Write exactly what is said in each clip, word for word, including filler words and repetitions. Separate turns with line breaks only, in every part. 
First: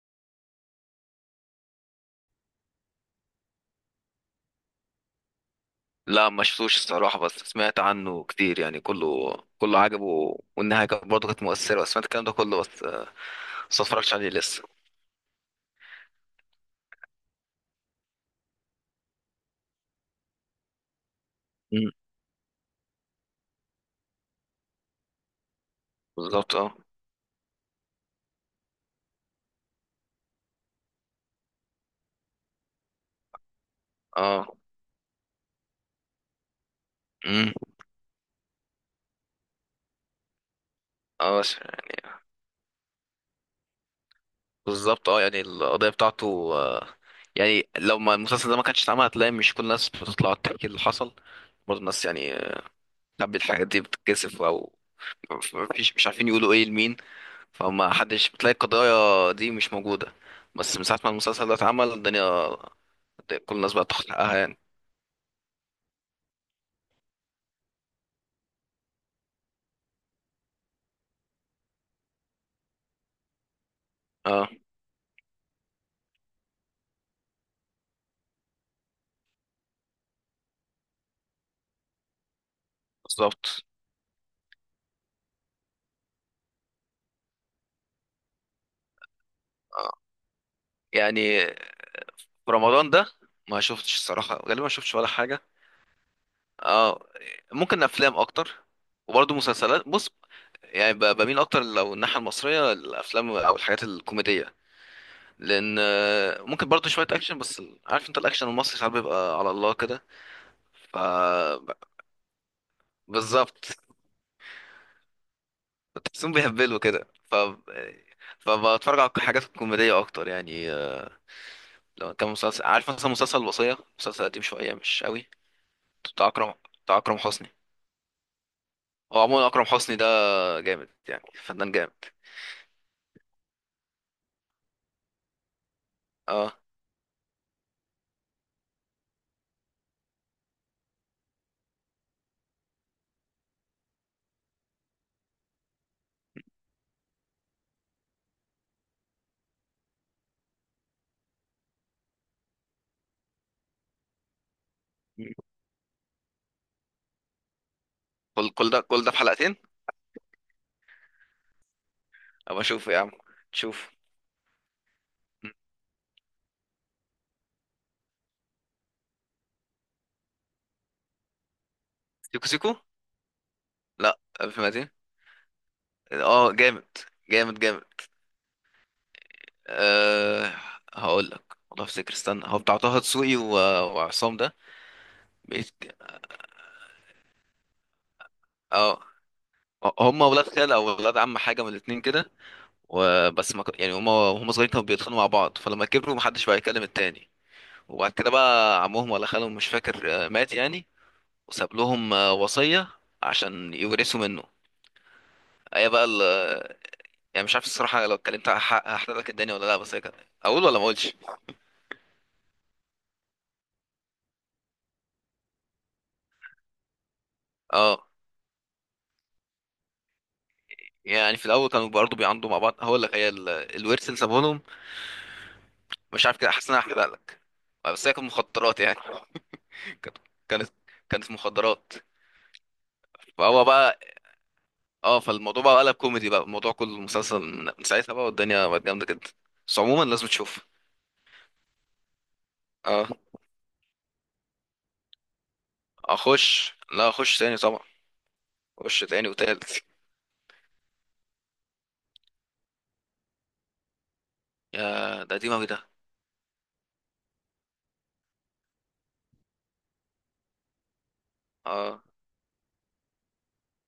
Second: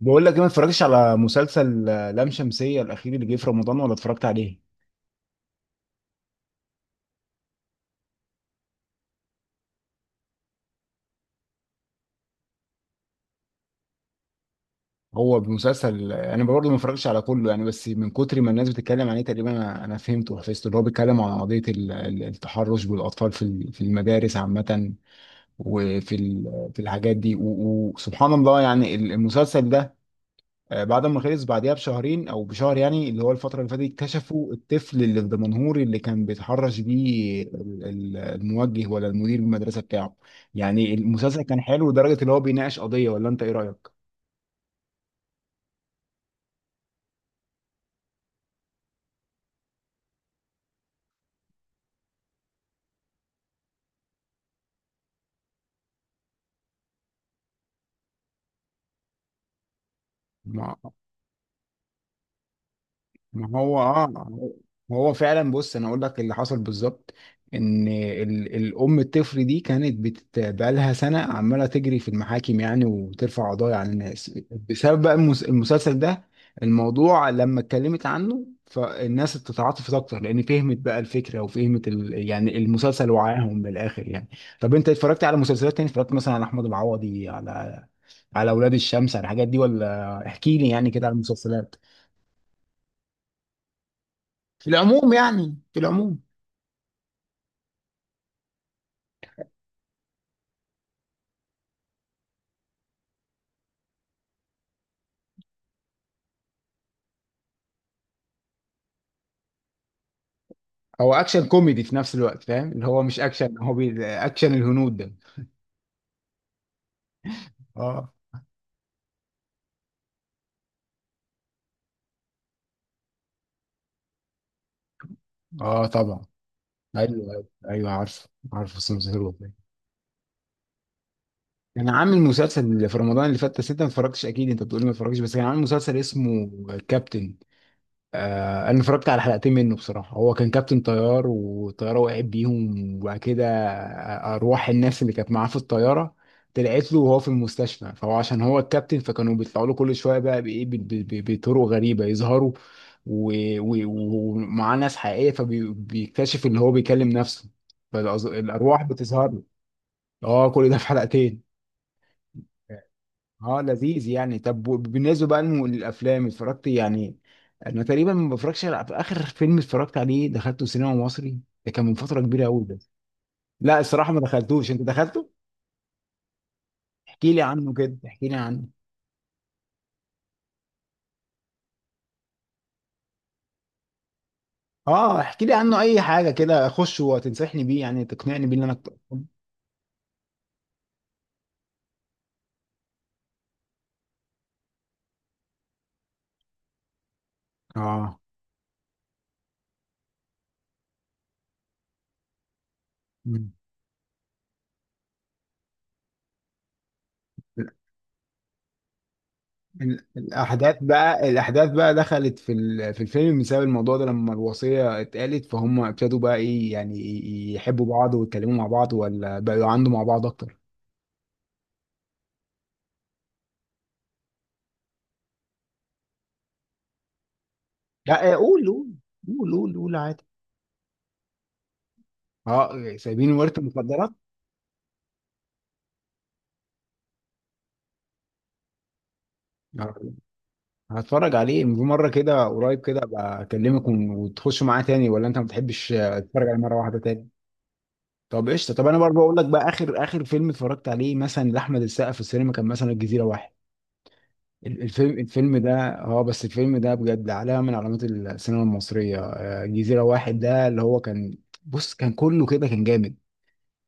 بقول لك ايه ما اتفرجتش على مسلسل آه، لام شمسية الأخير اللي جه في رمضان ولا اتفرجت عليه؟
لا، ما شفتوش الصراحة، بس سمعت عنه كتير، يعني كله كله عجبه، والنهاية كانت برضه كانت مؤثرة، بس سمعت الكلام ده كله، بس آه، بس ما اتفرجتش عليه لسه.
هو مسلسل، آه، انا برضه ما اتفرجتش على كله، يعني بس من كتر ما الناس بتتكلم عليه تقريبا انا أنا فهمته وحفظته. اللي هو بيتكلم عن قضية
مم.
ال- ال- التحرش بالأطفال في ال- في المدارس عامة، وفي
بالظبط،
ال-
اه.
في الحاجات دي و- وسبحان الله. يعني المسلسل ده آه، بعد ما خلص بعديها بشهرين او بشهر، يعني اللي هو الفتره اللي فاتت
اه.
اكتشفوا الطفل اللي الدمنهوري اللي كان بيتحرش بيه
مم.
ال- ال- الموجه ولا المدير المدرسه بتاعه. يعني المسلسل
اه، ش-
كان حلو لدرجه اللي هو بيناقش قضيه، ولا انت ايه رايك؟
بالظبط، اه. يعني القضية بتاعته، آه، يعني لو ما المسلسل ده ما كانش اتعمل، هتلاقي مش كل الناس بتطلع تحكي اللي حصل. برضه الناس، يعني تحب الحاجات دي، بتتكسف او مفيش، مش عارفين يقولوا ايه لمين. فما حدش، بتلاقي القضايا دي مش موجودة. بس من ساعة ما المسلسل ده اتعمل، الدنيا كل
ما
الناس
هو
بقى
اه
تاخد حقها يعني.
ما هو فعلا، بص انا اقول لك اللي حصل بالظبط. ان ال- الام الطفل دي كانت بت- بقالها سنه عماله تجري في المحاكم، يعني وترفع قضايا على الناس
اه.
بسبب بقى المس- المسلسل ده. الموضوع لما اتكلمت عنه فالناس تتعاطفت اكتر، لان فهمت بقى الفكره وفهمت ال... يعني المسلسل، وعاهم
بالظبط.
من الاخر يعني. طب انت اتفرجت على مسلسلات تاني؟ اتفرجت مثلا على احمد العوضي، على على اولاد الشمس، على الحاجات دي؟
آه.
ولا احكي لي يعني كده على
يعني
المسلسلات
في رمضان ده، ما شفتش الصراحة، غالبا ما
في
شفتش ولا
العموم،
حاجة.
يعني في العموم
اه. ممكن افلام اكتر، وبرضه مسلسلات. بص، يعني ب- بميل اكتر لو الناحية المصرية، الافلام او الحاجات الكوميدية، لان آه، ممكن برضه شوية اكشن، بس ال- عارف انت، الاكشن المصري ساعات بيبقى على الله كده. ف
هو اكشن
ب-
كوميدي في نفس الوقت، فاهم اللي هو مش اكشن،
بالظبط.
هو بي... اكشن الهنود ده.
تحسهم بيهبلوا كده، ف
اه
فبتفرج على الحاجات الكوميدية اكتر يعني. لو كان مسلسل، عارف مثلا مسلسل الوصية، مسلسل قديم شوية مش قوي،
اه طبعا.
بتاع أكرم، بتاع أكرم
ايوه ايوه
حسني.
ايوه عارف، عارف. بس مسلسل
هو
حلو
عموما
والله.
أكرم حسني ده جامد، يعني فنان
كان
جامد.
عامل مسلسل في رمضان اللي فات، بس انت ما اتفرجتش اكيد. انت بتقولي ما اتفرجتش، بس كان عامل مسلسل اسمه
اه.
كابتن. آه، انا اتفرجت على حلقتين منه بصراحه. هو كان كابتن طيار والطياره وقعت بيهم، وبعد كده ارواح الناس اللي كانت معاه في الطياره طلعت له وهو في المستشفى. فهو عشان هو الكابتن فكانوا بيطلعوا له كل شويه بقى بايه ب- ب- ب- بطرق غريبه يظهروا، و- و- ومعاه ناس حقيقيه، فبيكتشف ان هو بيكلم نفسه
كل كل ده،
فالارواح
كل ده في
بتظهر له.
حلقتين؟
اه كل ده في حلقتين.
أبقى أشوف يا عم.
اه
تشوف.
لذيذ يعني. طب بالنسبه بقى للم- للافلام، اتفرجت يعني؟ انا تقريبا ما بفرجش على- اخر فيلم اتفرجت عليه دخلته سينما مصري، ده كان من فتره كبيره
سيكو
قوي
سيكو.
ده. لا الصراحه
لا،
ما
ألف
دخلتوش، انت
ميتين.
دخلته؟
اه، جامد.
احكي لي
جامد
عنه
جامد.
كده، احكي لي عنه.
أه. هقول لك والله، افتكر، استنى، هو بتاع طه دسوقي و- وعصام ده.
اه احكي لي عنه
بيت-
اي حاجه كده اخش وتنصحني بيه، يعني تقنعني بيه ان انا
اه،
أدخل.
هم ولاد خال او ولاد عم، حاجه من الاتنين كده. وبس، ما ك- يعني هما، وهم صغيرين كانوا بيتخانقوا مع بعض، فلما كبروا محدش بقى يكلم التاني. وبعد
اه.
كده بقى عمهم ولا خالهم، مش فاكر، آه، مات يعني. وساب لهم آه، وصية
مم.
عشان يورثوا منه. هي بقى ال- يعني مش عارف الصراحة، لو اتكلمت، هح- هحرق لك الدنيا ولا لا، بس هي
ال-
كده. أقول
الاحداث
ولا ما أقولش؟
بقى، الاحداث بقى دخلت في ال- في الفيلم بسبب الموضوع ده، لما الوصيه اتقالت فهم ابتدوا بقى ايه، يعني ي- يحبوا
اه.
بعض ويتكلموا مع بعض، ولا بقوا عنده مع بعض اكتر؟
يعني في الأول كانوا برضه بيعاندوا مع بعض. هقول لك، هي ال- الورث اللي سابه لهم. مش عارف كده، حاسس إن أنا هحرق لك، بس هي كانت
لا قول قول
مخدرات يعني.
قول قول قول
كانت
عادي.
كانت كانت مخدرات.
اه سايبين ورث
فهو بقى،
المخدرات.
اه. فالموضوع بقى قلب كوميدي، بقى الموضوع كله مسلسل من من ساعتها، بقى والدنيا بقت جامدة جدا. بس
آه،
عموما لازم تشوف.
هتفرج عليه في مره كده قريب كده،
اه.
ابقى اكلمك ون- وتخش معاه تاني، ولا انت ما بتحبش، آه، تتفرج عليه
اخش،
مره واحده
لا،
تاني؟
اخش تاني طبعا.
طب قشطه. طب انا
اخش
برضه
تاني
اقول لك بقى
وتالت.
اخر اخر فيلم اتفرجت عليه مثلا لاحمد السقا في السينما، كان مثلا الجزيره واحد. ال- الفيلم
يا ده قديم
الفيلم
اوي
ده،
ده.
اه بس الفيلم ده بجد علامة من علامات السينما المصرية. آه، جزيرة واحد ده اللي هو كان، بص
اه.
كان كله كده، كان جامد.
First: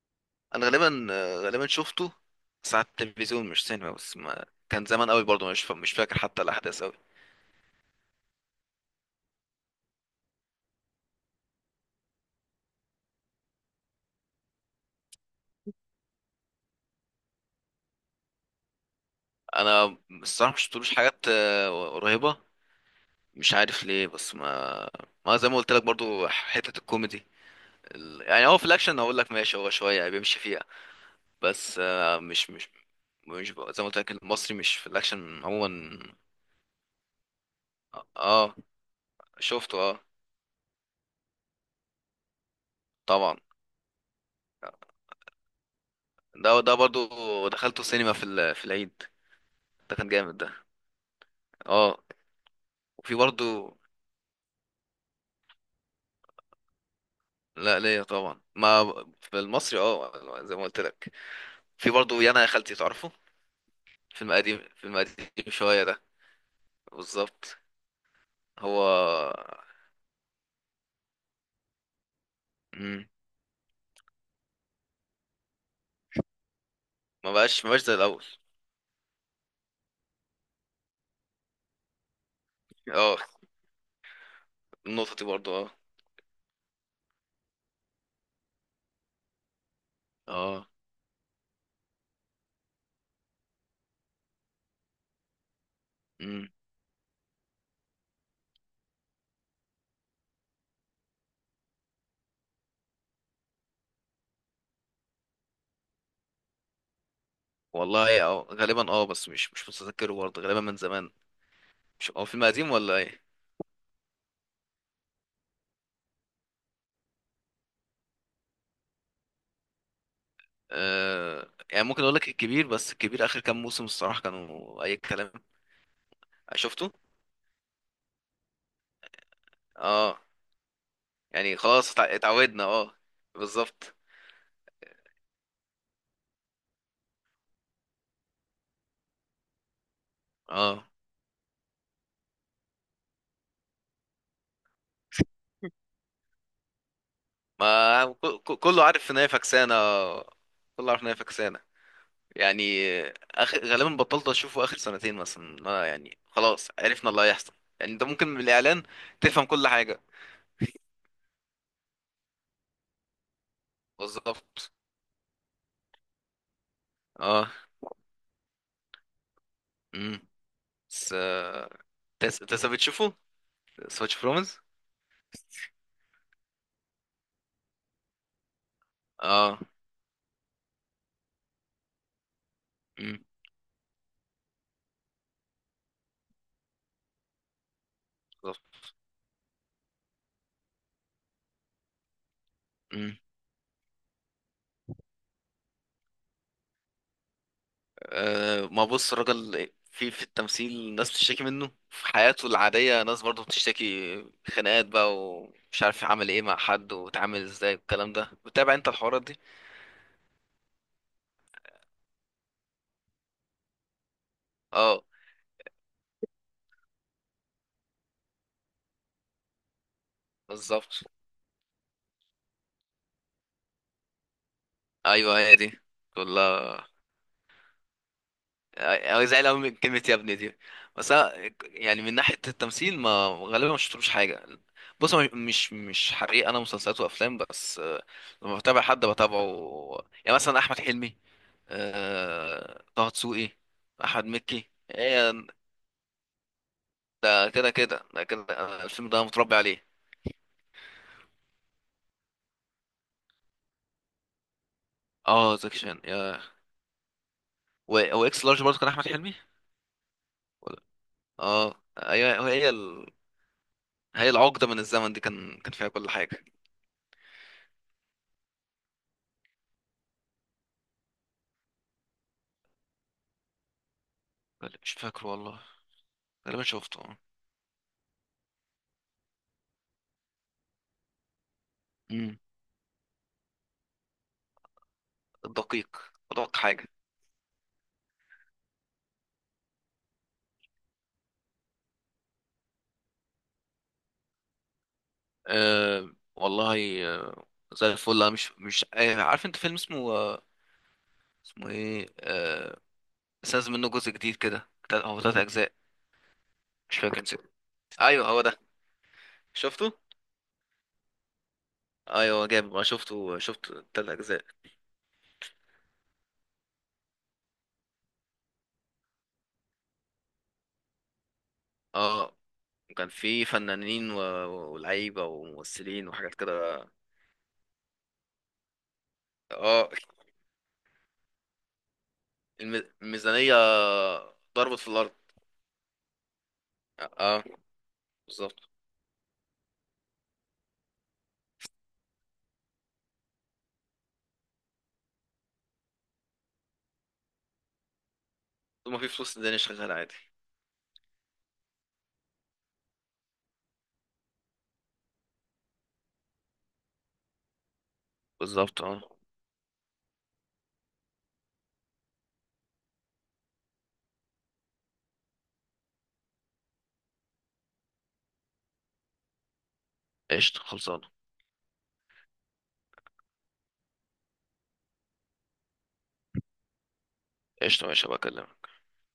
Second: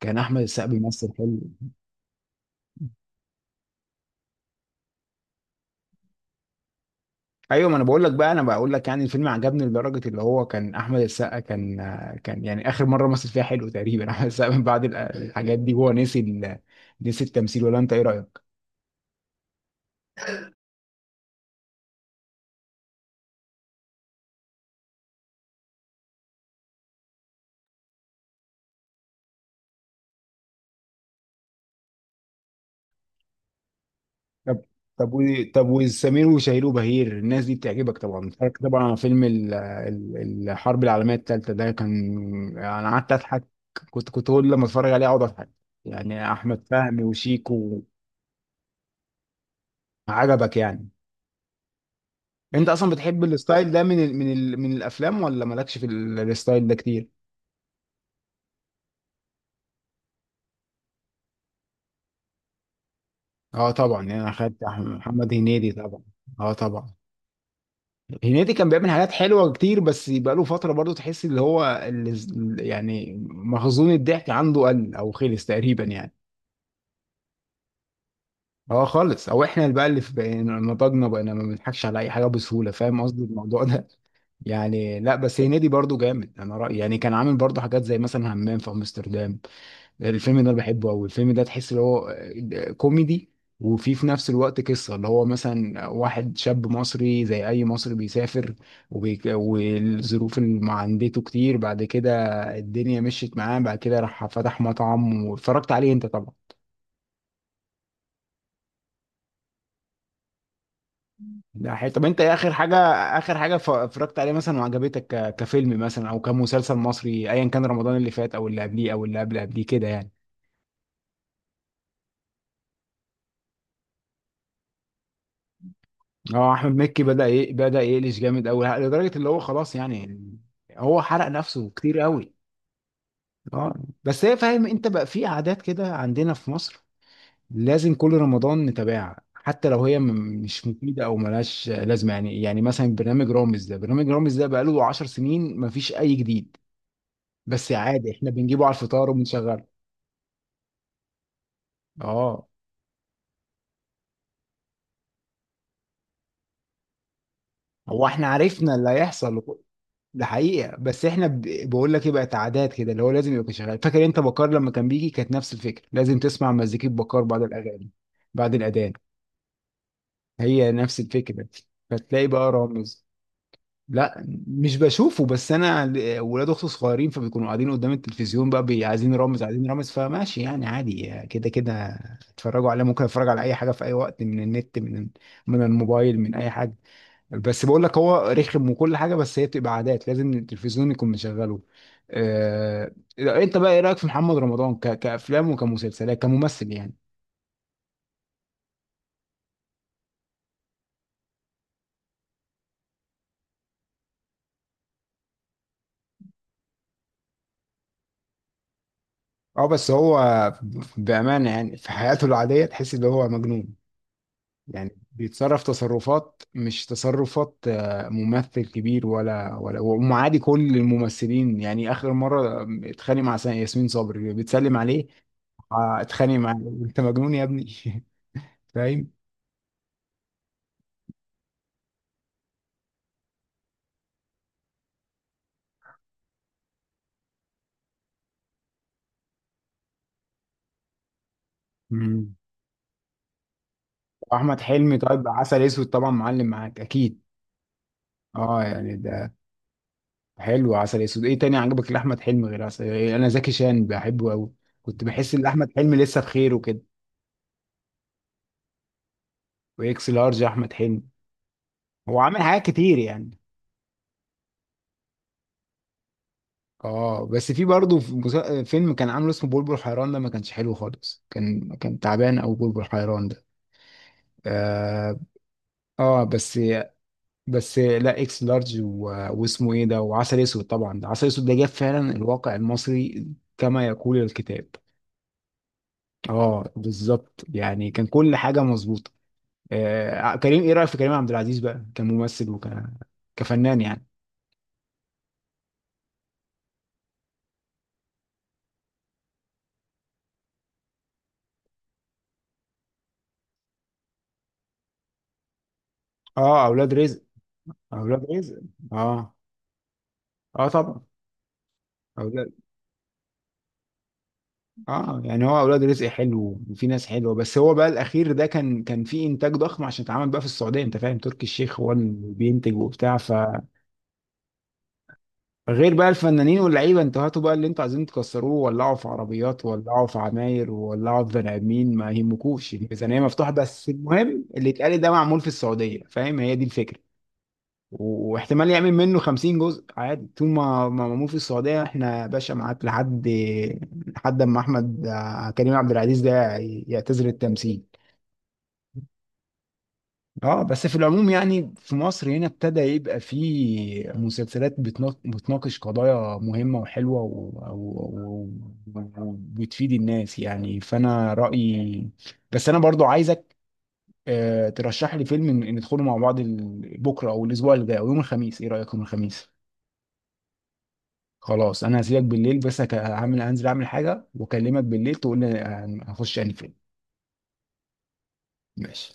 كان احمد
انا
السقا
غالبا
بيمثل
آه،
حلو.
غالبا شفته، ساعة التلفزيون مش سينما، بس ما كان زمان قوي برضه، مش فا- مش فاكر حتى الاحداث قوي.
ايوه ما انا بقول لك بقى، انا بقول لك يعني الفيلم عجبني لدرجة اللي هو كان احمد السقا، كان آه، كان يعني اخر مرة مثل فيها حلو تقريبا. احمد السقا من بعد ال- الحاجات دي هو نسي ال- نسي التمثيل، ولا انت ايه رأيك؟
انا الصراحة مش شفتلوش حاجات آه، قريبة. مش عارف ليه، بس ما ما زي ما قلت لك، برضه حتة الكوميدي. ال- يعني هو في الاكشن هقول لك ماشي، هو شوية بيمشي فيه. بس آه، مش مش مش بقى- زي ما قلت لك، المصري
طب
مش في
طب و...
الاكشن
طب
عموما.
وسمير وشهير وبهير، الناس دي بتعجبك طبعا؟ أنت
اه.
عارف طبعا على فيلم ال...
شفته. اه،
ال... الحرب العالميه الثالثه ده كان. انا قعدت
طبعا.
اضحك. كنت كنت كل لما اتفرج عليه اقعد اضحك، يعني
ده
احمد
ده
فهمي
برضو
وشيكو.
دخلته سينما في ال- في العيد. ده كان جامد ده.
عجبك يعني؟
اه.
انت اصلا
وفي
بتحب الستايل
برضو.
ده من ال... من ال... من الافلام، ولا مالكش في ال... الستايل ده كتير؟
لا، ليا طبعا، ما في المصري اه، زي ما قلت لك. في برضو، يانا يا خالتي، تعرفه.
اه طبعا. يعني انا
فيلم
خدت
قديم،
أحمد-
فيلم قديم
محمد هنيدي
شويه
طبعا.
ده.
اه طبعا.
بالظبط.
هنيدي كان
هو.
بيعمل حاجات حلوه كتير، بس بقاله فتره برضو تحس اللي هو اللي،
مم.
يعني مخزون الضحك عنده قل او خلص تقريبا يعني.
ما بقاش ما بقاش زي الاول.
هو خالص او احنا اللي بقى اللي في بقينا نضجنا، بقينا ما بنضحكش على اي حاجه بسهوله، فاهم
اه.
قصدي الموضوع ده. يعني
النقطه
لا
دي
بس
برضو
هنيدي
اه.
برضو جامد انا رايي. يعني كان عامل برضو حاجات زي مثلا همام في امستردام. الفيلم ده
اه
بحبه قوي. الفيلم ده تحس اللي هو آه، كوميدي، وفي في نفس الوقت قصة اللي هو مثلا واحد شاب مصري زي أي مصري بيسافر، وبيك... والظروف اللي مع- عندته كتير. بعد كده الدنيا مشيت معاه، بعد كده راح فتح مطعم واتفرجت عليه أنت طبعا.
والله اه، غالبا اه، بس مش، مش متذكره برضه غالبا، من زمان.
ده حي... طب
مش
أنت
هو
إيه
فيلم
آخر
قديم
حاجة؟
ولا ايه؟
آخر حاجة ف- اتفرجت عليه مثلا وعجبتك ك... كفيلم مثلا، أو كمسلسل مصري، أيا كان، رمضان اللي فات أو اللي قبليه أو اللي قبل قبليه كده يعني؟
آه، يعني ممكن اقول لك الكبير، بس الكبير اخر كام موسم الصراحه كانوا اي كلام.
اه
آه،
احمد
شفته.
مكي بدأ ي... بدأ يقلش جامد قوي لدرجة اللي هو خلاص
اه.
يعني. هو حرق
يعني
نفسه
خلاص
كتير
اتع-
قوي.
اتعودنا، اه.
اه
بالظبط.
بس هي، فاهم انت بقى في عادات كده عندنا في مصر، لازم كل رمضان نتابعها حتى لو هي م- مش
اه.
مفيدة او ملهاش لازمة، يعني يعني مثلا برنامج رامز ده، برنامج رامز ده بقاله 10 سنين مفيش اي جديد. بس
ما
عادي
ك-
احنا
ك-
بنجيبه على
كله
الفطار
عارف ان هي
وبنشغله.
فكسانه، آه، كله عارف ان هي فكسانه.
اه
يعني اخر غالبا بطلت اشوفه اخر سنتين مثلا، ما يعني خلاص عرفنا اللي هيحصل. يعني انت
هو احنا
ممكن من
عرفنا
الاعلان
اللي هيحصل،
تفهم كل حاجه.
ده حقيقة. بس احنا ب... بقول لك ايه، بقت عادات كده اللي هو لازم يبقى شغال. فاكر انت بكار لما
بالظبط.
كان بيجي، كانت نفس الفكرة، لازم تسمع مزيكة بكار بعد
اه.
الأغاني بعد الأذان،
امم.
هي نفس
بس
الفكرة.
آه،
فتلاقي
انت
بقى
أنت لسه
رامز.
بتشوفه؟ لسه بتشوف
لا
رومز؟
مش بشوفه، بس انا ل- ولاد اختي صغيرين فبيكونوا قاعدين قدام التلفزيون بقى بي- عايزين رامز
اه.
عايزين رامز، فماشي يعني، عادي كده كده اتفرجوا عليه. ممكن
امم.
اتفرج على اي حاجة في اي وقت من النت، من من الموبايل، من اي حاجة. بس بقول لك هو
بالظبط.
رخم وكل حاجه، بس هي بتبقى عادات، لازم التلفزيون يكون مشغله. آه...
امم.
انت بقى ايه رايك في محمد رمضان ك... كافلام وكمسلسلات كممثل يعني؟
آه، ما بص، الراجل في في التمثيل، ناس بتشتكي منه، في حياته العادية ناس برضه بتشتكي. خناقات بقى، ومش عارف عمل ايه مع حد واتعامل ازاي، والكلام ده بتتابع انت الحوارات دي؟
اه بس هو بامانه يعني في حياته العاديه تحس ان هو مجنون، يعني
اه.
بيتصرف تصرفات مش تصرفات آه، ممثل كبير، ولا ولا ومعادي كل
بالظبط.
الممثلين. يعني اخر مره اتخانق مع ياسمين صبري بتسلم عليه.
ايوه، هي دي.
آه، اتخانق معاه.
كلها.
انت مجنون يا ابني.
أو زعل أوي من كلمة يا ابني دي. بس أنا يعني من ناحية التمثيل، ما غالبا ما شفتلوش حاجة. بص، هو مش، مش حريق. أنا مسلسلات وأفلام، بس آه، لما بتابع حد بتابعه. يعني مثلا أحمد حلمي،
فاهم.
آه، طه دسوقي، أحمد
واحمد
مكي،
حلمي طيب
إيه.
عسل اسود، طبعا معلم معاك اكيد.
ده كده كده ده كده،
اه
أنا
يعني
الفيلم ده
ده
متربي عليه.
حلو عسل اسود. ايه تاني عجبك لاحمد حلمي غير عسل؟ إيه، انا زكي شان بحبه قوي. كنت بحس ان
اه،
احمد
زكي
حلمي
شان
لسه
يا.
بخير وكده.
و- هو اكس لارج برضه كان أحمد حلمي،
واكس لارج احمد
ولا.
حلمي.
اه،
هو عامل
أيوة،
حاجات
هي
كتير
ال...
يعني.
هي العقدة من الزمن دي كان كان فيها كل حاجة.
اه بس في برضه في مسا- فيلم كان عامله اسمه بلبل حيران ده ما كانش حلو خالص، كان كان تعبان او بلبل حيران ده.
مش
اه.
فاكر والله،
آه، بس.
غالبا شفته.
بس لا اكس لارج و... واسمه ايه ده، وعسل اسود طبعا. ده عسل اسود ده جاب فعلا
مم.
الواقع المصري، كما يقول الكتاب.
الدقيق. ادق
اه
حاجه.
بالظبط، يعني كان كل حاجه مظبوطه. آه كريم، ايه رايك في كريم عبد العزيز بقى كممثل وك كفنان يعني؟
أه، والله أه، زي الفل. أنا مش، مش آه، عارف انت فيلم اسمه، أه، اسمه ايه، أه، بس نازل منه جزء جديد كده، تلات- هو تلات اجزاء.
اه اولاد
مش
رزق.
فاكر، نسيت.
اولاد
ايوه، هو ده.
رزق. اه
شفته.
اه طبعا.
ايوه
اولاد
جامد، ما شفته، شفت. تلات اجزاء.
اه يعني هو اولاد رزق حلو وفي ناس حلوه، بس هو بقى الاخير ده كان كان فيه انتاج ضخم عشان اتعمل بقى في السعوديه. انت فاهم تركي الشيخ هو اللي
اه.
بينتج
وكان
وبتاع،
في فنانين و- ولاعيبه
غير
وممثلين
بقى
وحاجات
الفنانين
كده.
واللعيبه، انتوا هاتوا بقى اللي انتوا عايزين تكسروه، ولعوا في عربيات،
اه.
ولعوا في عماير، ولعوا في بني ادمين، ما يهمكوش
الم-
الميزانيه مفتوحه،
الميزانيه
بس المهم اللي
ضربت في
اتقال ده
الارض.
معمول في السعوديه. فاهم هي دي الفكره،
اه.
و-
بالظبط.
واحتمال يعمل منه 50 جزء عادي طول ما ما معمول في السعوديه، احنا يا باشا معاك لحد لحد اما احمد آه، كريم عبد العزيز ده يعتزل التمثيل.
طول ما في فلوس، الدنيا شغاله عادي.
اه بس في العموم يعني في مصر هنا، ابتدى يبقى فيه مسلسلات بتنا- بتناقش قضايا مهمة وحلوة و... و...
بالظبط.
و...
اه.
وبتفيد الناس يعني، فأنا رأيي. بس أنا برضو عايزك، آه، ترشح لي فيلم ن- ندخله مع بعض، ال- بكرة أو الأسبوع اللي جاي أو يوم الخميس. إيه رأيك يوم الخميس؟
قشطة، خلصان.
خلاص أنا هسيبك بالليل، بس هك- هعمل، هنزل أعمل حاجة وأكلمك بالليل تقول لي هن- هخش أنهي فيلم.
قشطة، ماشي، هبقى أكلمك.
ماشي.